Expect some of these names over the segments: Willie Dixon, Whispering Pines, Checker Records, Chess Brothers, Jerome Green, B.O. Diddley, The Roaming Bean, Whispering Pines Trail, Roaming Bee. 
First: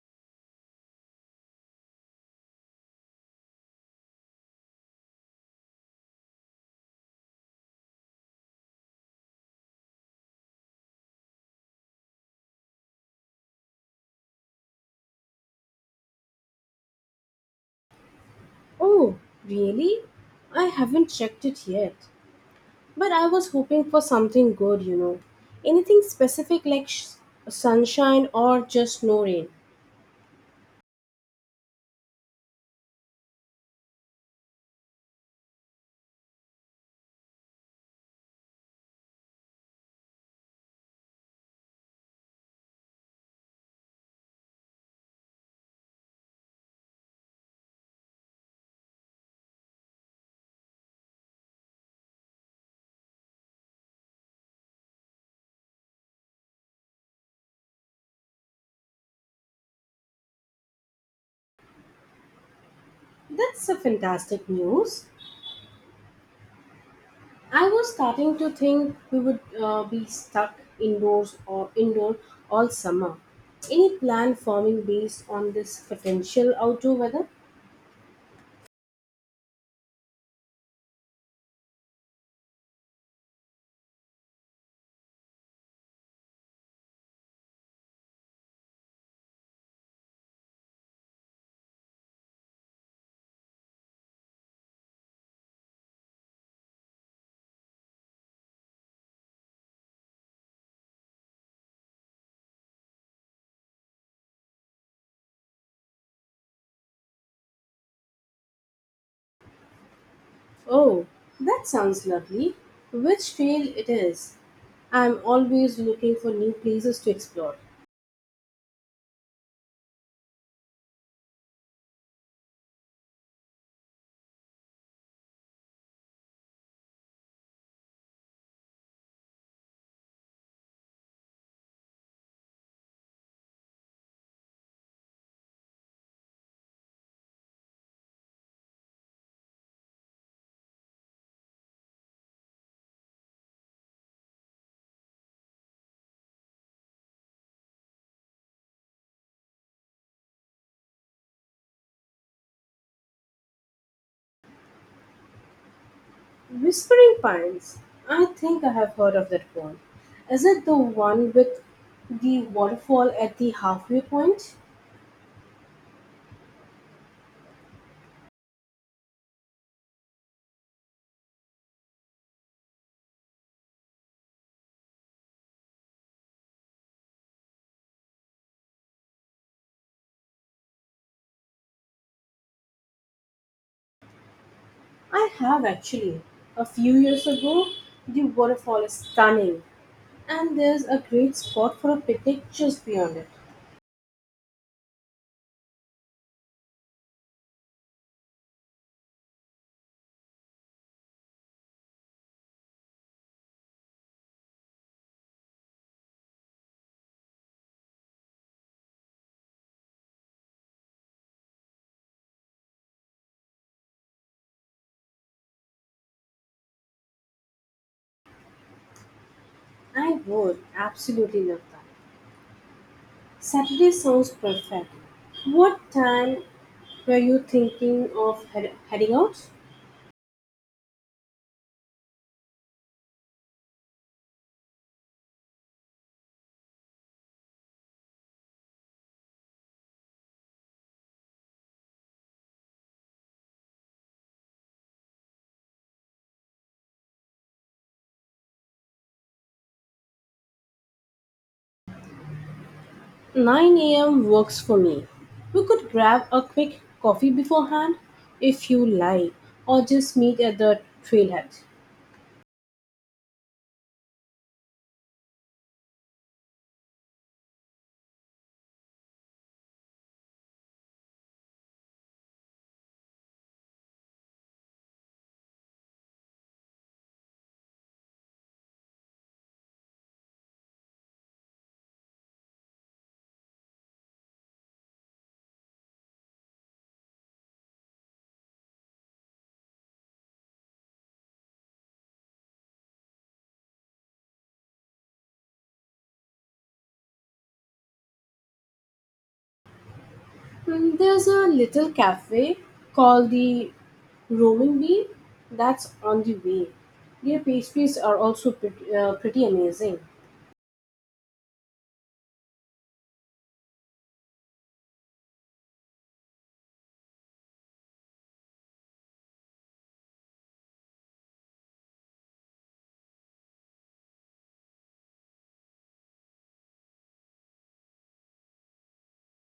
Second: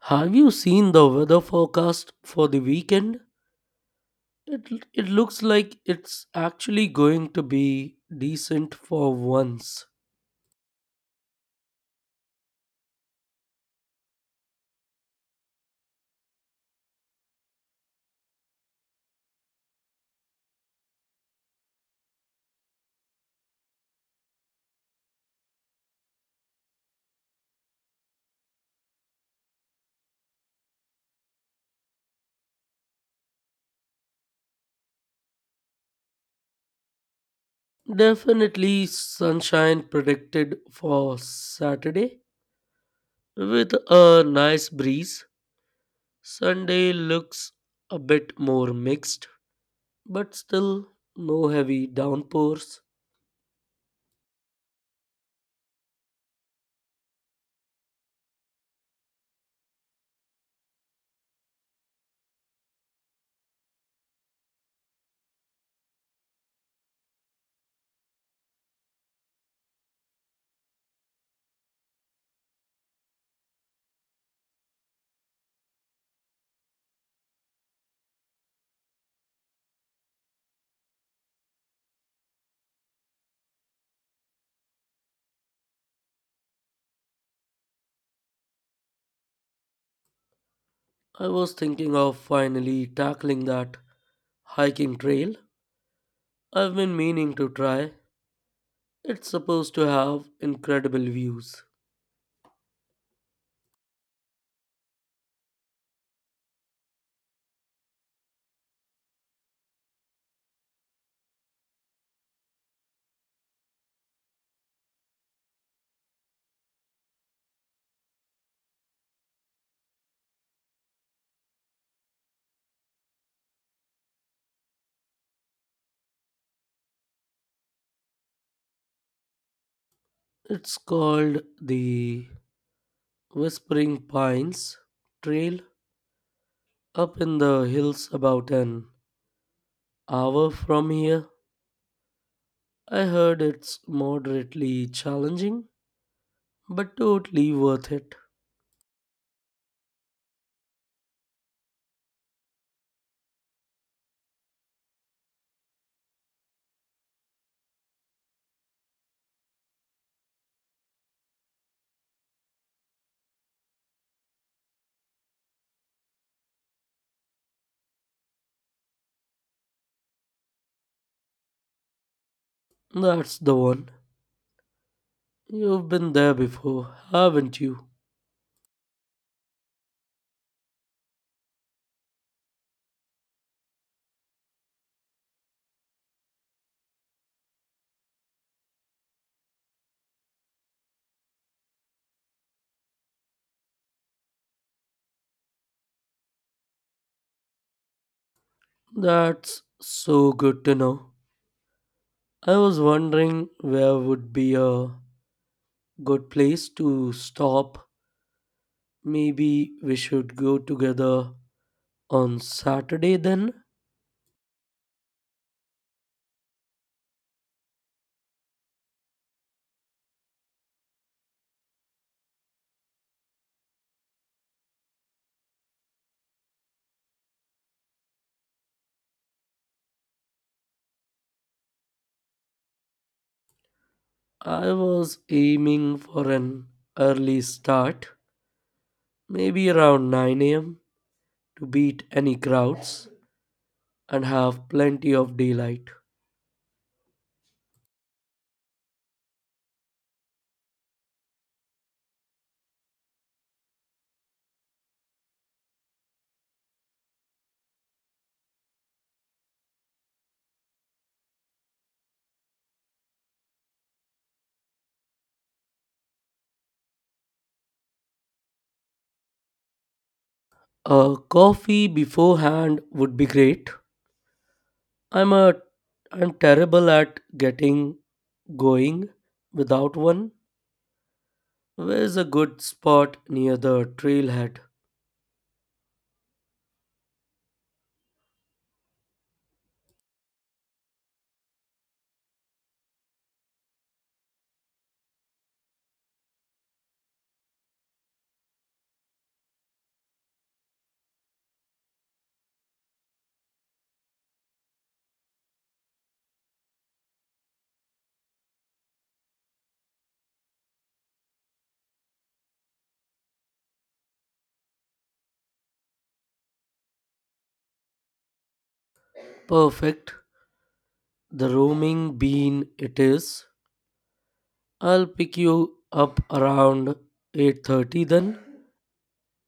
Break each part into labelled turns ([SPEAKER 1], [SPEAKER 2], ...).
[SPEAKER 1] Have you seen the weather forecast for the weekend? It looks like it's actually going to be decent for once.
[SPEAKER 2] Oh, really? I haven't checked it yet. But I was hoping for something good, you know. Anything specific like sunshine or just no rain.
[SPEAKER 1] Definitely sunshine predicted for Saturday with a nice breeze. Sunday looks a bit more mixed, but still no heavy downpours.
[SPEAKER 2] That's a fantastic news. I was starting to think we would be stuck indoors or indoor all summer. Any plan forming based on this potential outdoor weather?
[SPEAKER 1] I was thinking of finally tackling that hiking trail I've been meaning to try. It's supposed to have incredible views.
[SPEAKER 2] Oh, that sounds lovely. Which trail it is? I'm always looking for new places to explore.
[SPEAKER 1] It's called the Whispering Pines Trail up in the hills about an hour from here. I heard it's moderately challenging, but totally worth it.
[SPEAKER 2] Whispering Pines. I think I have heard of that one. Is it the one with the waterfall at the halfway point?
[SPEAKER 1] That's the one. You've been there before, haven't you?
[SPEAKER 2] I have actually. A few years ago, the waterfall is stunning, and there's a great spot for a picnic just beyond it.
[SPEAKER 1] That's so good to know. I was wondering where would be a good place to stop. Maybe we should go together on Saturday, then.
[SPEAKER 2] I would absolutely love that. Saturday sounds perfect. What time were you thinking of heading out?
[SPEAKER 1] I was aiming for an early start, maybe around 9 a.m., to beat any crowds and have plenty of daylight.
[SPEAKER 2] 9 a.m. works for me. We could grab a quick coffee beforehand if you like, or just meet at the trailhead.
[SPEAKER 1] A coffee beforehand would be great. I'm a I'm terrible at getting going without one. Where's a good spot near the trailhead?
[SPEAKER 2] Mm, there's a little cafe called the Roaming Bee that's on the way. Their pastries are also pretty amazing.
[SPEAKER 1] Perfect. The roaming bean it is. I'll pick you up around 8:30 then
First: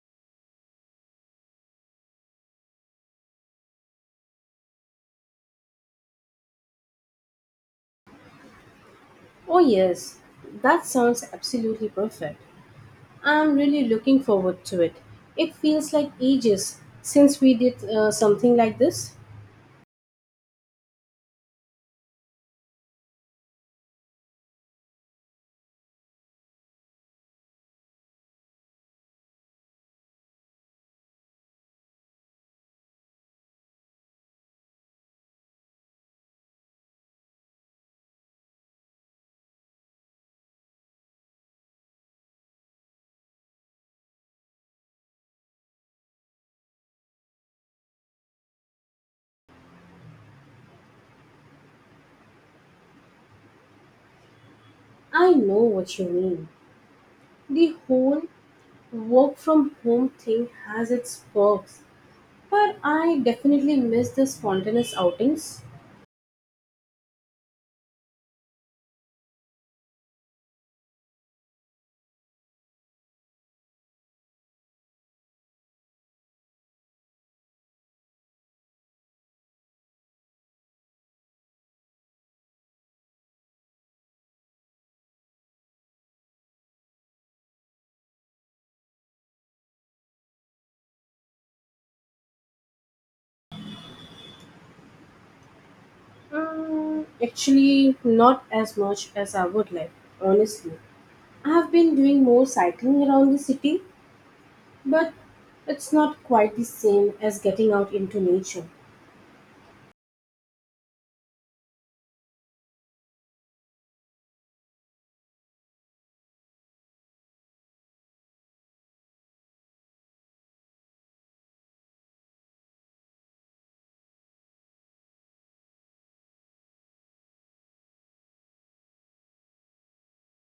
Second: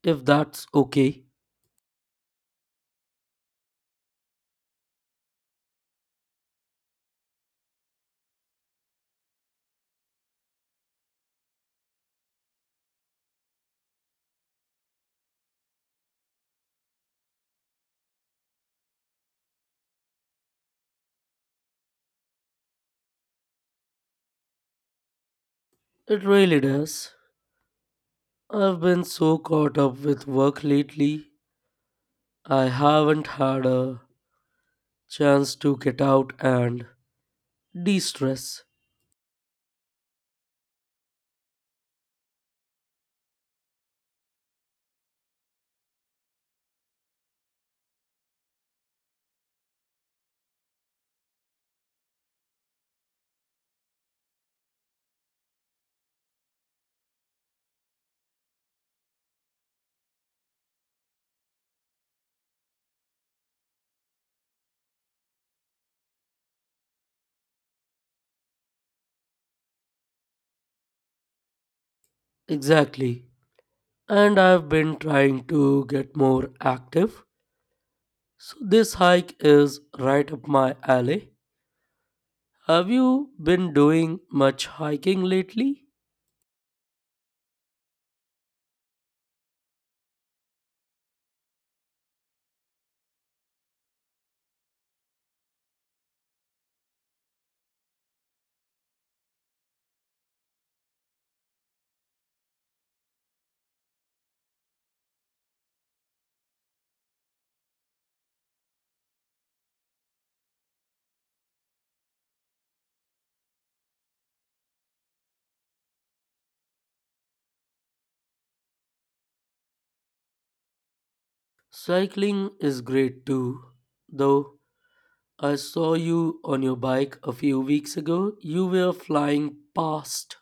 [SPEAKER 1] if that's okay.
[SPEAKER 2] Oh, yes, that sounds absolutely perfect. I'm really looking forward to it. It feels like ages since we did something like this.
[SPEAKER 1] It really does. I've been so caught up with work lately. I haven't had a chance to get out and de-stress.
[SPEAKER 2] I know what you mean. The whole work from home thing has its perks, but I definitely miss the spontaneous outings.
[SPEAKER 1] Exactly. And I've been trying to get more active, so this hike is right up my alley. Have you been doing much hiking lately?
[SPEAKER 2] Mm, actually, not as much as I would like, honestly. I have been doing more cycling around the city, but it's not quite the same as getting out into nature.
[SPEAKER 1] Cycling is great too, though I saw you on your bike a few weeks ago. You were flying past.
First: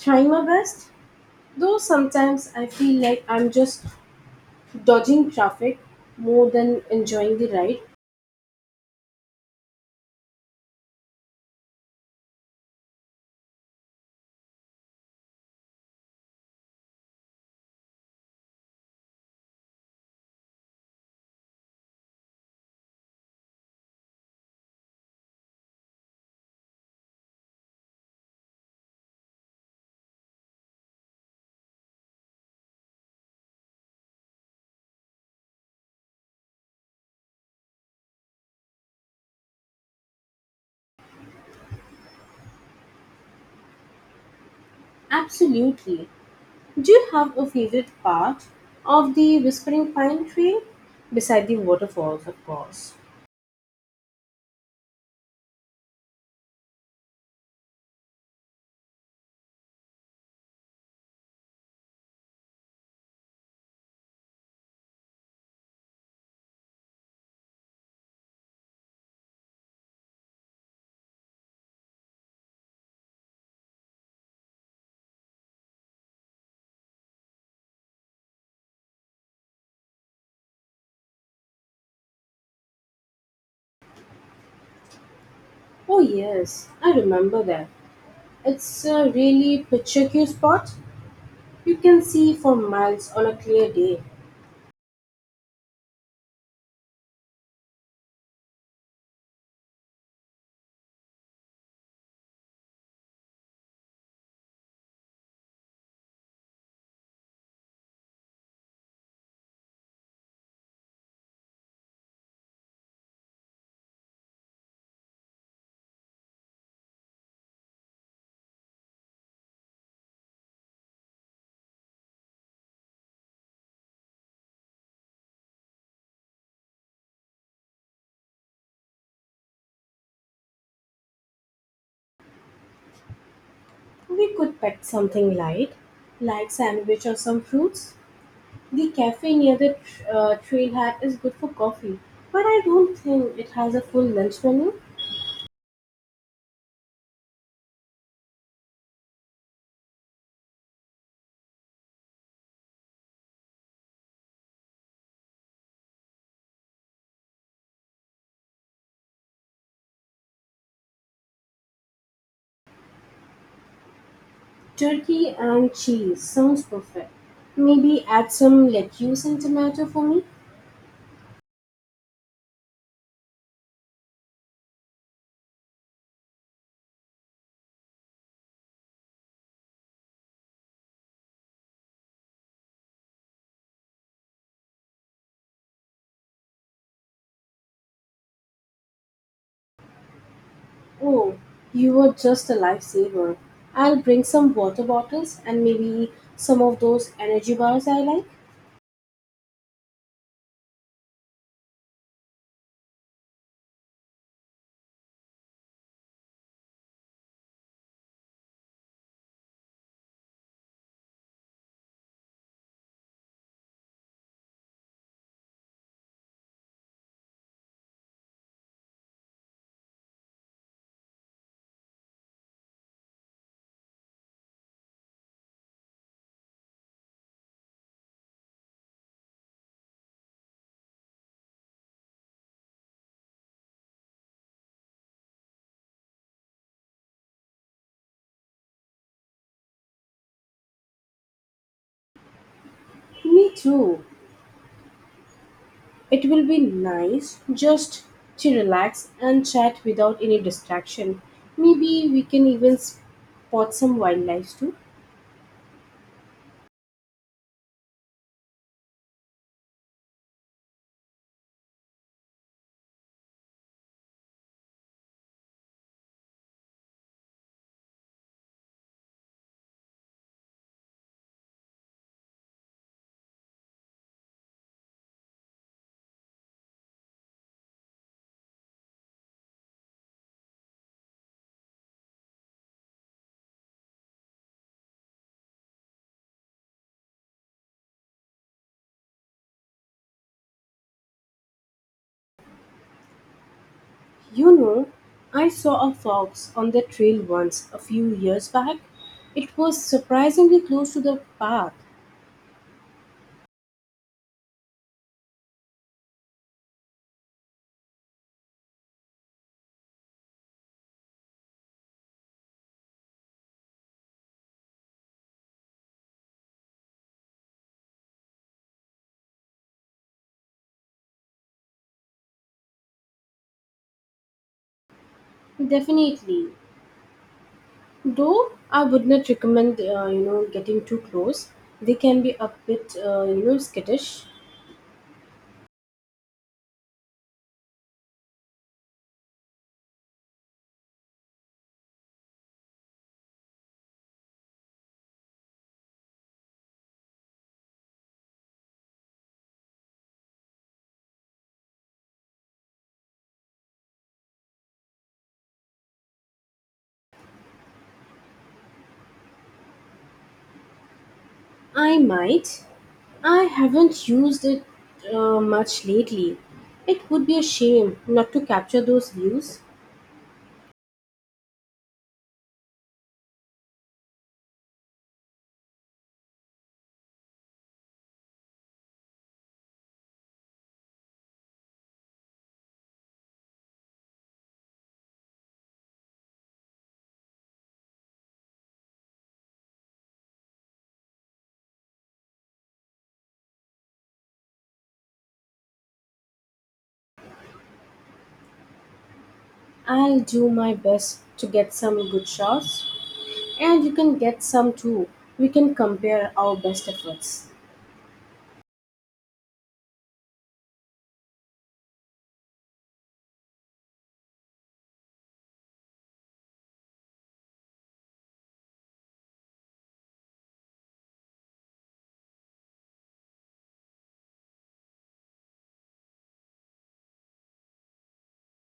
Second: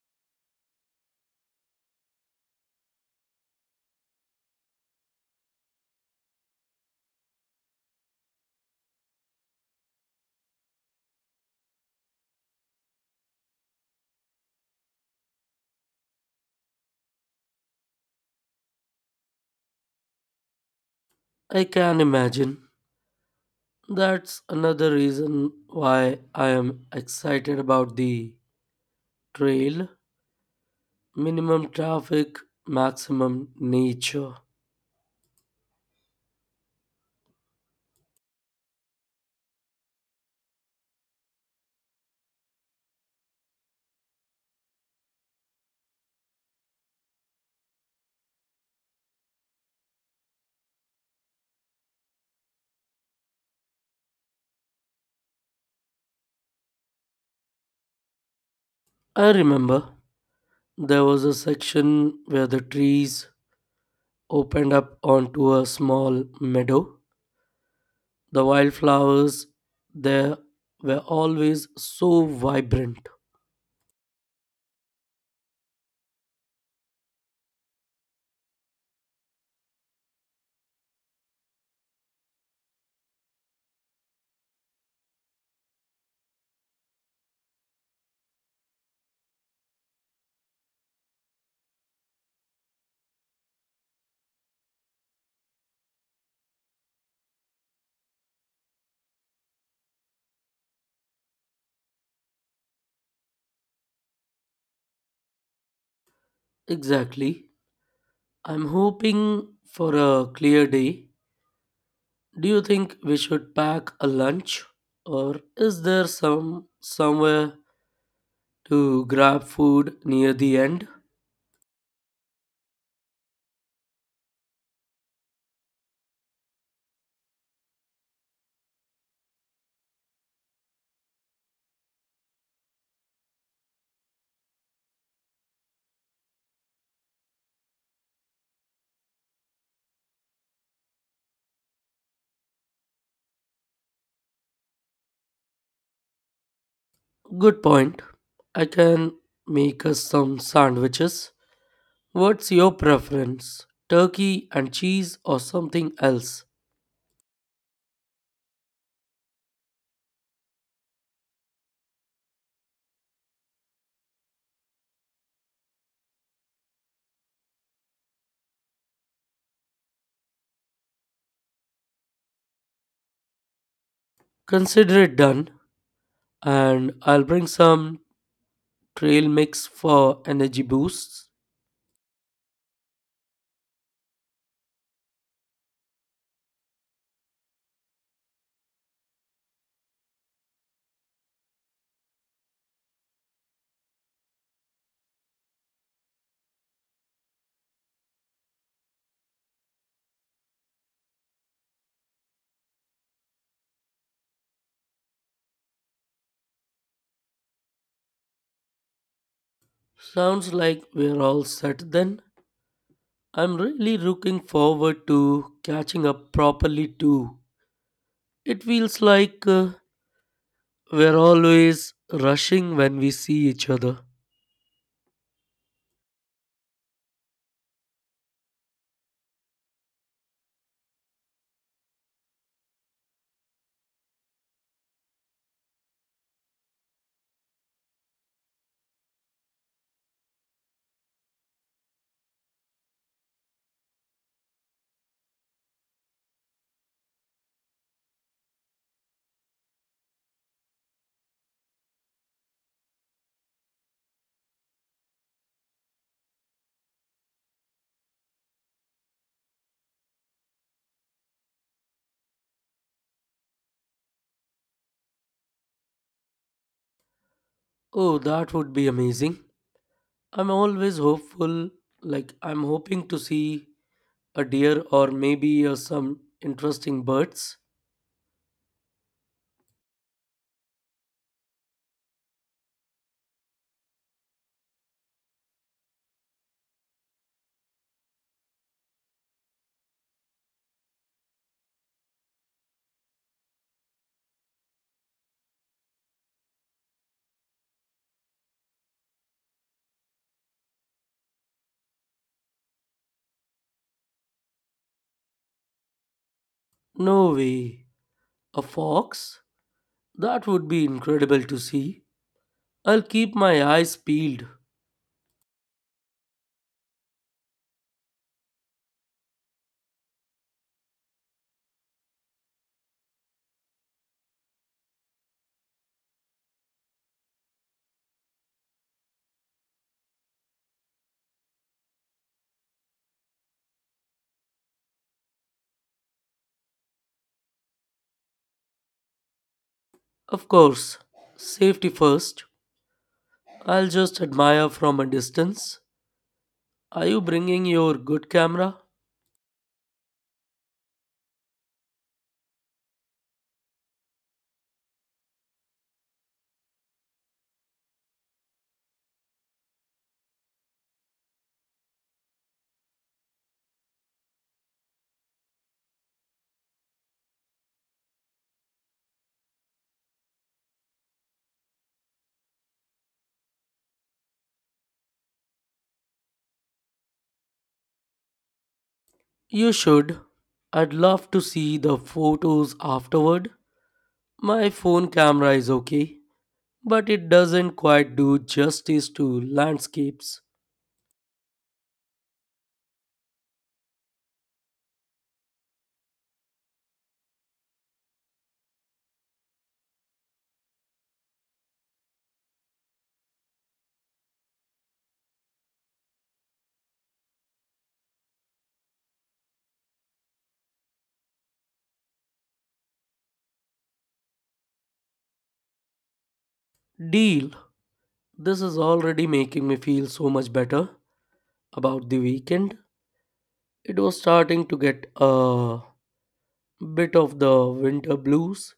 [SPEAKER 2] Trying my best, though sometimes I feel like I'm just dodging traffic more than enjoying the ride.
[SPEAKER 1] I can imagine. That's another reason why I am excited about the trail. Minimum traffic, maximum nature.
[SPEAKER 2] Absolutely. Do you have a favorite part of the Whispering Pine Trail? Beside the waterfalls, of course.
[SPEAKER 1] I remember there was a section where the trees opened up onto a small meadow. The wildflowers there were always so vibrant.
[SPEAKER 2] Oh, yes, I remember that. It's a really picturesque spot. You can see for miles on a clear day.
[SPEAKER 1] Exactly. I'm hoping for a clear day. Do you think we should pack a lunch or is there somewhere to grab food near the end?
[SPEAKER 2] We could pack something light, like sandwich or some fruits. The cafe near the trailhead is good for coffee, but I don't think it has a full lunch menu.
[SPEAKER 1] Good point. I can make us some sandwiches. What's your preference? Turkey and cheese or something else?
[SPEAKER 2] Turkey and cheese sounds perfect. Maybe add some lettuce and tomato for me.
[SPEAKER 1] Consider it done, and I'll bring some trail mix for energy boosts.
[SPEAKER 2] Oh, you were just a lifesaver. I'll bring some water bottles and maybe some of those energy bars I like.
[SPEAKER 1] Sounds like we're all set then. I'm really looking forward to catching up properly too. It feels like we're always rushing when we see each other.
[SPEAKER 2] Me too. It will be nice just to relax and chat without any distraction. Maybe we can even spot some wildlife too.
[SPEAKER 1] Oh, that would be amazing. I'm always hopeful, like, I'm hoping to see a deer or maybe some interesting birds.
[SPEAKER 2] You know, I saw a fox on the trail once a few years back. It was surprisingly close to the path.
[SPEAKER 1] No way. A fox? That would be incredible to see. I'll keep my eyes peeled.
[SPEAKER 2] Definitely, though I would not recommend getting too close. They can be a bit skittish.
[SPEAKER 1] Of course, safety first. I'll just admire from a distance. Are you bringing your good camera?
[SPEAKER 2] I might. I haven't used it much lately. It would be a shame not to capture those views.
[SPEAKER 1] You should. I'd love to see the photos afterward. My phone camera is okay, but it doesn't quite do justice to landscapes.
[SPEAKER 2] I'll do my best to get some good shots, and you can get some too. We can compare our best efforts.
[SPEAKER 1] Deal. This is already making me feel so much better about the weekend. It was starting to get a bit of the winter blues,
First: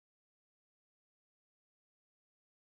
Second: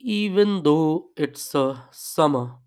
[SPEAKER 1] even though it's summer.